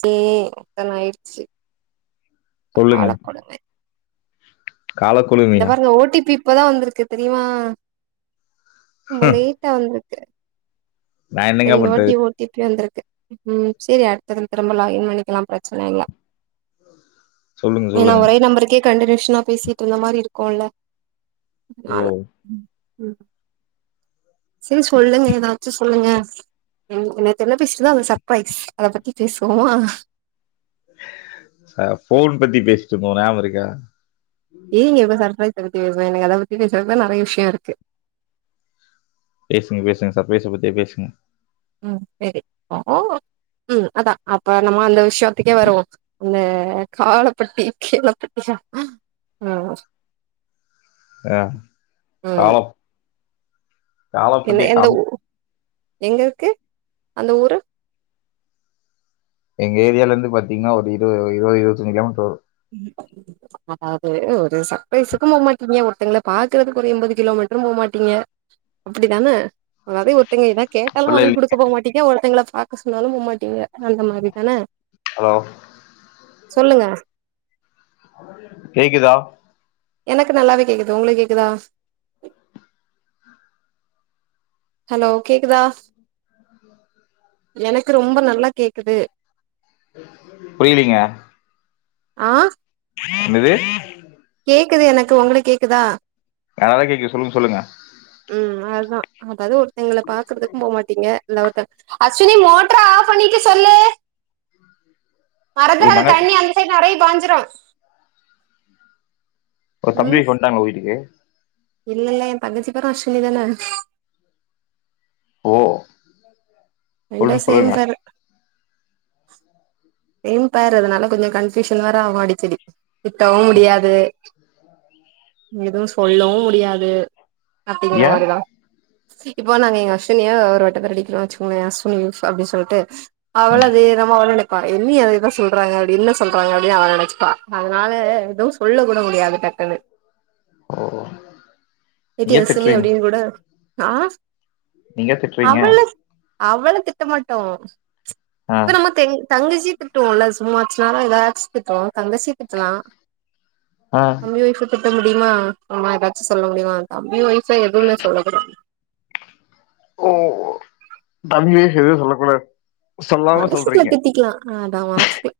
சே அதான் ஆயிச்சு சொல்லுங்க காலக் இந்த பாருங்க ஓடிபி இப்பதா வந்திருக்கு தெரிமா ரொம்ப லேட்டா வந்திருக்கு நான் என்னங்க ரெண்டு வாட்டி பண்றது? ஓடிபி வந்திருக்கு ம் சரி அடுத்த திரும்ப லாகிஇன் பண்ணிக்கலா பிரச்சன இல்ல சொல்லுங்க, ஏன்னா சொல்லுங்க. ஒரே நம்பருக்கே கண்டினியூஷனா பேசிட்டு இருந்த மாதிரி இருக்குல ஓ! ஆனால சரி சொல்லுங்க ஏதாச்சு சொல்லுங்க ம் நேத்து என்ன பேசிட்டு இருந்தோம்அது ஒரு சர்பரைஸ் அத பத்தி பேசுவோமா ஃபோன் பத்தி பேசிட்டு இருப்போ நியாபக இருக்கா ஏன் நீ இப்பா சர்ப்ரைஸ் பத்தி பேசுனா எனக்கு அத பத்தி பேச நெறைய விஷயோ இருக்கு பேசுங்க பேசுங்க சர்ப்ரைஸ பத்தியே பேசுங்க சரி ம் அதா அப்ப நம்ம அந்த விஷயத்துக்கே வருவோ இத காளப்பட்டி கீளப்பட்டியா அ ஆ ம் காளப் என்ன எந்த ஊ எங்க இருக்கு அந்த ஊரு எங்க ஏரியாலிறுது பாத்தீங்ன்னா ஒரு இரு இருபது இருவதஞ்சு கிலோமீட்டர் வரு ம் அதாது ஒரு சர்பரைஸுக்கு போமாட்டீங்க ஒருத்தங்கள பாக்கறதுக்கு ஒரு எம்பது கிலோமீட்ரு போமாட்டீங்க அப்டித்தான அதாவது ஒருத்தங்க ஏதா கேட்டாலு அப்படிலாம் வாங்கி இல்ல குடுக்க போ மாட்டீங்க ஒருத்தவங்கள பாக்க சொன்னாலு போமாட்டீங்க அந்த மாரி தான ஹலோ சொல்லுங்க கேக்குதா எனக்கு நல்லாவே கேக்குது ஒங்களுக் கேக்குதா ஹலோ கேக்குதா எனக்கு ரொம்ப நல்லா கேக்குது புரியுதுங்க ஆ என்னது கேக்குது எனக்கு ஒங்களுக்கு கேக்குதா நல்லா கேக்குது சொல்லுங் சொல்லுங்க ம் அதா அதவாது ஒருத்தவுங்கள பாக்குறதுக்கு போமாட்டீங்க லோத அஸ்வினி மோட்ர்அ ஆஃப் பண்ணிட்டு சொல்லு உங்க மறந்துறாத தங்கச்சி தண்ணி அந்த சைடு நெறைய பாஞ்சிரு உங்க தம்பி ம் வைஃப் வந்டாங்கல வீட்டுக்கு இல்ல ஏ தங்கச்சி பேரு அஸ்வினி தானா ஓ ரெண்டு சொல்லுங்க, சேம் சொல்லுங்க. பேர் சேம் பேர் அதுனால கொஞ்ச கன்ஃப்யூஷன் வேர ஆகு அடிக்கடி திட்டவு முடியாது எதுவு சொல்லவு முடியாது அப்பீங்கிற ஏன்? மாரிதா இப்போ நாங்க எங்க அஸ்வினியா ஒரு வட்டத்தை அடிக்றோ வச்சுகோங்களே அஸ்வினி லூஸ் அப்டின்னு சொல்ட்டு ம். அவ்ளது நம்ம அவ்ள அப்பா என்னி அதுதா சொல்றாங்க அப்டி என்ன சொல்றாங்க அப்டின்னு அவ நெனைச்சிப்பா அதனால எது சொல்ல கூட முடியாதுட்ட குனு ஓ! ஏன் அஸ்வினி திட்டுறீங்க? அப்டின்னு கூட ஆ நீங்க ஏன் திட்டுறீங்க? அவள அவள திட்ட மாட்டோ ஆ சும்மா தேங் தங்கச்சிய திட்டுவோ இல்ல சும்மா அச்சு ஏதாச்சு திட்டுவோ தங்கச்சிய திட்லா ஆ தம்பி வைஃப் திட்ட முடியுமா ஆமா ஏதாச்சு சொல்ல முடியுமா தம்பி வைஃப் எதுவுமே சொல்லக் கூடாது ஓ தம்பி வைஃப் எதுவு சொல்லக்கூடாது சொல்லாம மனசுக்குள்ள சொல்றீங்க திட்டிக்கலா ஆ அதா மனசுக்கு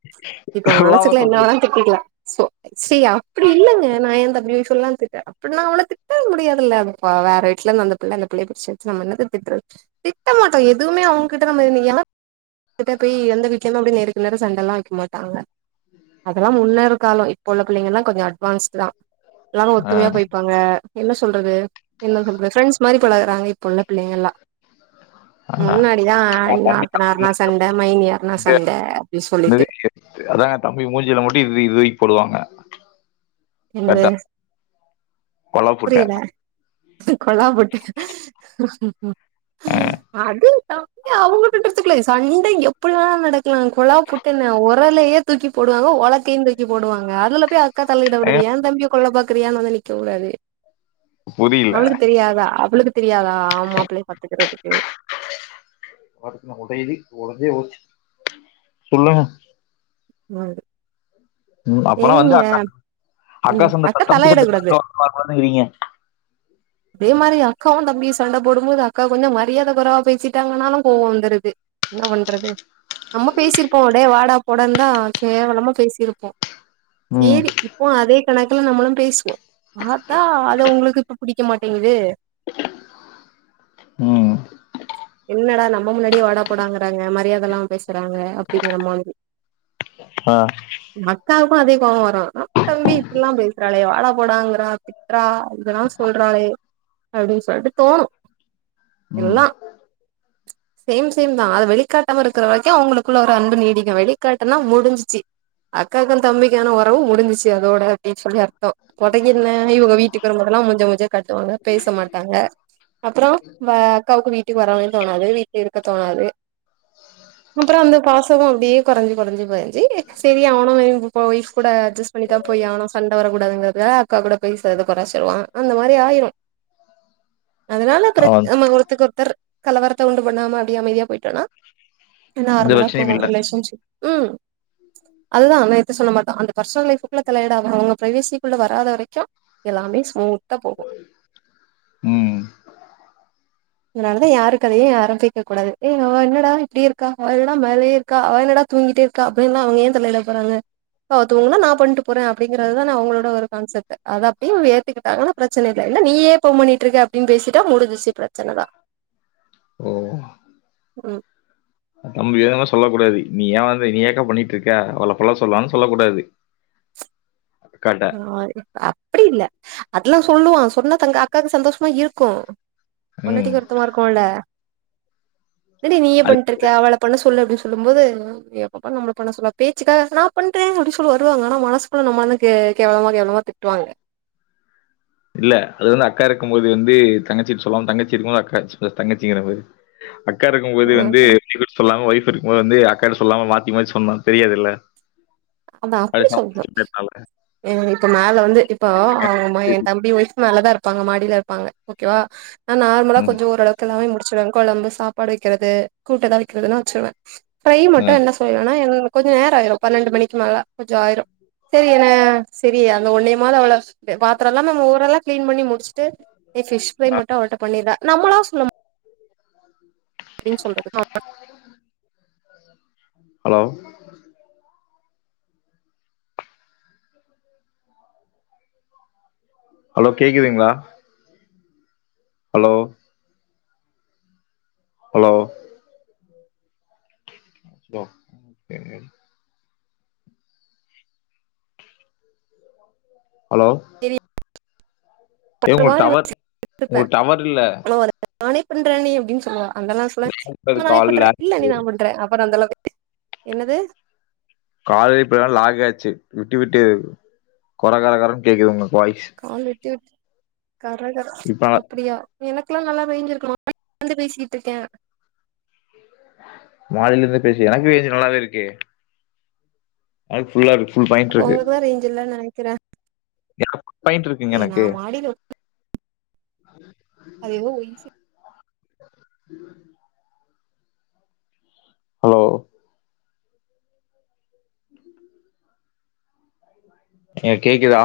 இப்ப சொல்லாம மனசுக்குள்ள என்ன வோணா சொல்றீங்க திட்டிக்கலா சோ சி அப்டி இல்லங்க நா எந்த தம்பி வைஃபதா திட்னே நா அவள திட்ட முடியாதுல்ல அப்ப வ வேற வீட்லந்து வந்த பிள்ளை அந்த பிள்ளை பிடிச்சு நம்ம என்னத்த திட்றது திட்ட மாட்டோ எதுமே அவுங்க கிட்ட நீங்க ஏன்னா கிட்ட போய் எந்த வீடலேயு அப்டி நேருக்கு நேரா சண்டை எல்லா வைக்க மாட்டாங்க அதெல்லா முன்னருக்கால இப்ப உள்ள பிள்ளைங்க எல்லா கொஞ்ச அட்வான்ஸ்ட் தா எல்லாரு ஒத்துமையா ஆஹ் போய்பாங்க என்ன சொல்றது என்ன சொல்றது ப்ரெண்ட்ஸ் மாரி பழகுறாங்க இப்ப உள்ள பிள்ளைங்க எல்லா ஆஹ் முன்னாடிதா ஆஹ் நா தம்பி தம்பி ணா சண்டை மைனி ஆர்னா மூஞ்சில சண்டை அப்டின்னு சொல்லிட்டு என்னது? அதாங்க தம்பி மூஞ்சில மட்டு இது இதுப் போடுவாங்க என்னது கரெக்டா கொலை புட்டை புரியல கொல்லாம் பொட்டு ஆஹ் அதேதா ஏ அவுங்க கட்டு இருத்துக்கலே சண்டை எப்டிலா நடக்கலா குழா புட்டுன்ன உரலயே தூக்கி போடுவாங்க உலக்கைையு தூக்கி போடுவங்க அதுல போய் அக்கா த விடது ஏங்க ஏன் தம்பிய கொல்ல பாக்குறியானு வந்து நிக்க கூடாது புரியல அவளுக்கு தெரியாதா அவளுக்கு தெரியாதா ஆமா பிள்ளைய பாத்துக்கறதுக்கு வாக்குன்ன ஒடை ஒடஞ்சே போச்சு சொல்லுங்க ம் ம் அப்றோ வந்து அக்கா அக்கா ம் சொந்தத்த தலையிடக் கூடாது தம்பி [unintelligible] அதே மாரி அக்காவு தம்பி சண்டை போடும்போது அக்கா கொஞ்சம் மரியாதை குறைவா பேசிட்டாங்கனாலு கோவம் வந்துருது என்ன பண்றது நம்ம பேசிருக்கோ அடே வாடா போடான்னு தா கேவலமா பேசிருப்போ ம் சேரி இப்போ அதே கணக்குல நம்மளு பேசுவோம் பாத்தா அத உங்களுக்கு இப்ப பிடிக் க்க மாட்டேங்குது உ என்னடா நம்ம முன்னாடியே வாடா போடாங்கறாங்க மரியாத இல்லாம பேசுறாங்க அப்படிங்கற மாதிரி ஆ அக்காவுக்கு அதே கோவ வரும் ன்ன தம்பி இப்டிலா பேசுறாளே வாடா போடாங்கறா ரா இதல்லா சொல்றாளே அப்படின்னு சொல்ட்டு தோணு ம் எல்லா சேம் சேம் தான் அது வெளிகாட்டாம இருக்கிற வரைக்கு அவங்களுக்குள்ள ஒரு அன்பு நீடிக்கு வெளிகாடுனா முடிஞ்சிச்சு அக்காக்கு தம்பிக்கான உறவு முடிசிச்சு அதோட அப்டின்னு சொல்லி அர்த்தோ கொடங்கின இவங்க வீட்டுக்கு வரபொதல்லா கொஞ்ச கொஞ்ச கட்டுவாங்க பேச மாட்டாங்க அப்பறோ வ அக்காவுக்கு வீட்டுக்கு வரவு தோணாது வீட்டுல இருக்க தோணாது அப்றோ வந்து பாசமு அப்படியே கொறைஞ்சு கொறைஞ்சு கொறைஞ்சி போயாச்சி அவனு ஒய்ஃப் கூட அட்ஜெஸ் பண்ணிட்டா போய் எவனு சண்டைவர கூடாதுங்கிறதுக்காக அக்கா கூட போய் [inaudible] அந்த மாரி ஆயிரு அதுனால கிருத் அவன் நம்ம ஒருத்தருக்கு ஒருத்தர் கலவரத்தை உண்டு பண்ணாம அப்டி அமைதியா போயிட்டோனா எந்த நார்மலா பிரச்சனையும் போகு இல்லை ரிலேஷன்ஷிப் உ அதுதான நேத்து சொன்ன மார்தா அந்த பர்ஸ்னல் லைஃப் க்குள்ள தலையிடாம அவங்க பிரைவேசிகுள்ள வராத வரைக்கு எல்லாமே ஸ்மூத்தா போகு ம் இதுனாலாதியான் யாரு கதையு யாரு கேக்க கூடாது ஏ அவ என்னடா இப்படி இருக்கா அவ என்னடா மேலே இருக்கா அவ என்னடா தூங்கிட்டே இருக்கா அப்படின்னா அவுங்க ஏன் தலையிட போறாங்க பா அவதுங்குனா நான் பண்ட்டு போறே அப்படிங்கறதுதான அவங்களோட ஒரு கான்செப்ட் அதான் டிவ் ஏத்துகிட்டா ஆ ப்ரச்சனை இல்ல நீ யே போன் பண்ணிட்டு இருக்க அப்டின்னுபேசிட்டா முடிச்சி பிரச் ச்சனதா ஓ நம்ப ஏதும் சொல்ல கூடாது நீ ஏன் வந்து நீ ஏக்கா பண்ணிட்டு இருக்க அவள பண்ண சொல்லலான்னு சொல்ல கூடாது கன் ஆ அப்படி இல்ல அதெல்லா சொல்லுவா சொன்னா தங்க அக்காவுக்கு சந்தோஷமா இருக்கு ம் பொண்டாட்டிக்கு வருத்தமா இருக்குல என்னடி நீயே அது பண்ணிட்டு இருக்க அவள பண்ண சொல்லு அப்படின்னு சொல்லு போது எப்ப பாரு நம்மல பண்ண சொல்வாங்க பேச்சுக்காது நா பண்றேன் அப்படினு சொல்லி வருவாங்க ஆன மனசுகுள்ள நம்ம க்கே கேவலமா கேவளமா திட்டுவாங்க இல்ல அது வந்து அக்கா இருக்கும் போது வந்து தங்கச்சி சொல்லவு தங்கச்சி இருக்கு போது அக்கா தங்கச்சிங்கிற மாதி அக்கா இருக்கு போது வந்து சொல்லாம ஒய்ஃப் இருக்கு போது வந்து அக்காட்ட சொல்லாம மாத்தி மாத்தி சொன்னா தெரியாதுல்ல அத அது அப்டி சொல்னு இப்ப மேல வந்து இப்போ அவங்க என் தம்பி ஒய்ஃப் மேல தான் இரு இருப்பாங்க மாடில இருபாங்க ஓகேவா நா நார்மலா ம் ம். கொஞ்சோ ஓரளவுக்குற ல்லாமே முடிச்சடுவே கொழம்பு சாப்பாடு வைக்கிறது கூட்டு ஏதாவது வைக்கிறதுன்ன வச்சருவே ப்ரை அ. மட்டு என்ன ஆனா கொஞ்ச நேரயாயிரு பன்னெண்டு மணிக்கு மேலே கொஞ்சோ ஆயிரு சேரி ந [inaudible] பாத்தரல்லா நம்ம ஊரெல்லா கிளீன் பண்ணி முடிச் ட்டு பிஷ் பி்ரை மட்டு அவள்ட பண்ணிருவா நம்மளா சொல்ல ஆ அப்படின்னு சொல்றது நார் ஹலோ ஹலோ கேக்குதுகங்ளா ஹலோ ஹலோ ஹலோ ஹலோ ரி ஏ உங்க டவர் உங்க யோசிச்சிருப்பே டவர் இல்ல. நானே பண்றன்டி அப்டின் சொல்லுவா அந்தெல்லா சொல்லா நா நானே கால் பண்றே இல்ல இன்னிக் நா பண்றே அப்பறோ அந்தளவு என்னது? காலே இப்பதா லாக் ஆச்சு விட்டு விட்டு கொர கொரகொரன் கேக்குது உங்க வாய்ஸ். கால் விட்டு விட்டு கரகர இப்ப அப்பிடியா? எனக்குல்லா நல்லா பெஞ்சிருக்கு [inaudible] லந்து பேசிட்டுக்கே. மாடியில இருந்து பேசு எனக்கு [unintelligible] நல்லாவே இருக்கு. அது ஃபுல்லாருக் ஃபுல் பாயிண்ட்ருக்கு. அ ரேஞ்சில்லன் நெனைக்கிறே. [inaudible] பாயிண்ட்ருக்குங்க ஏ நா எனக்கு. மாடியில அது எதோ இசி உம் ஹலோ? ‍ ஏ கேக்குதா?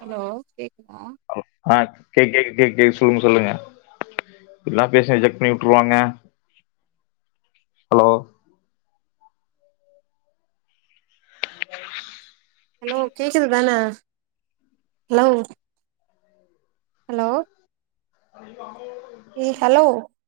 ஹலோ கேக்குதா? ஹலோ அ கேக் கேக்கு கேக் கேக் சொல்லுங்க சொல்லுங்க நல்லா பேசு ரிஜக்ட் பண்ணி உட்ருவாங்க. ஹலோ? ஹலோ கேக்குது தான ஹலோ? ஹலோ? ஏ ஹலோ?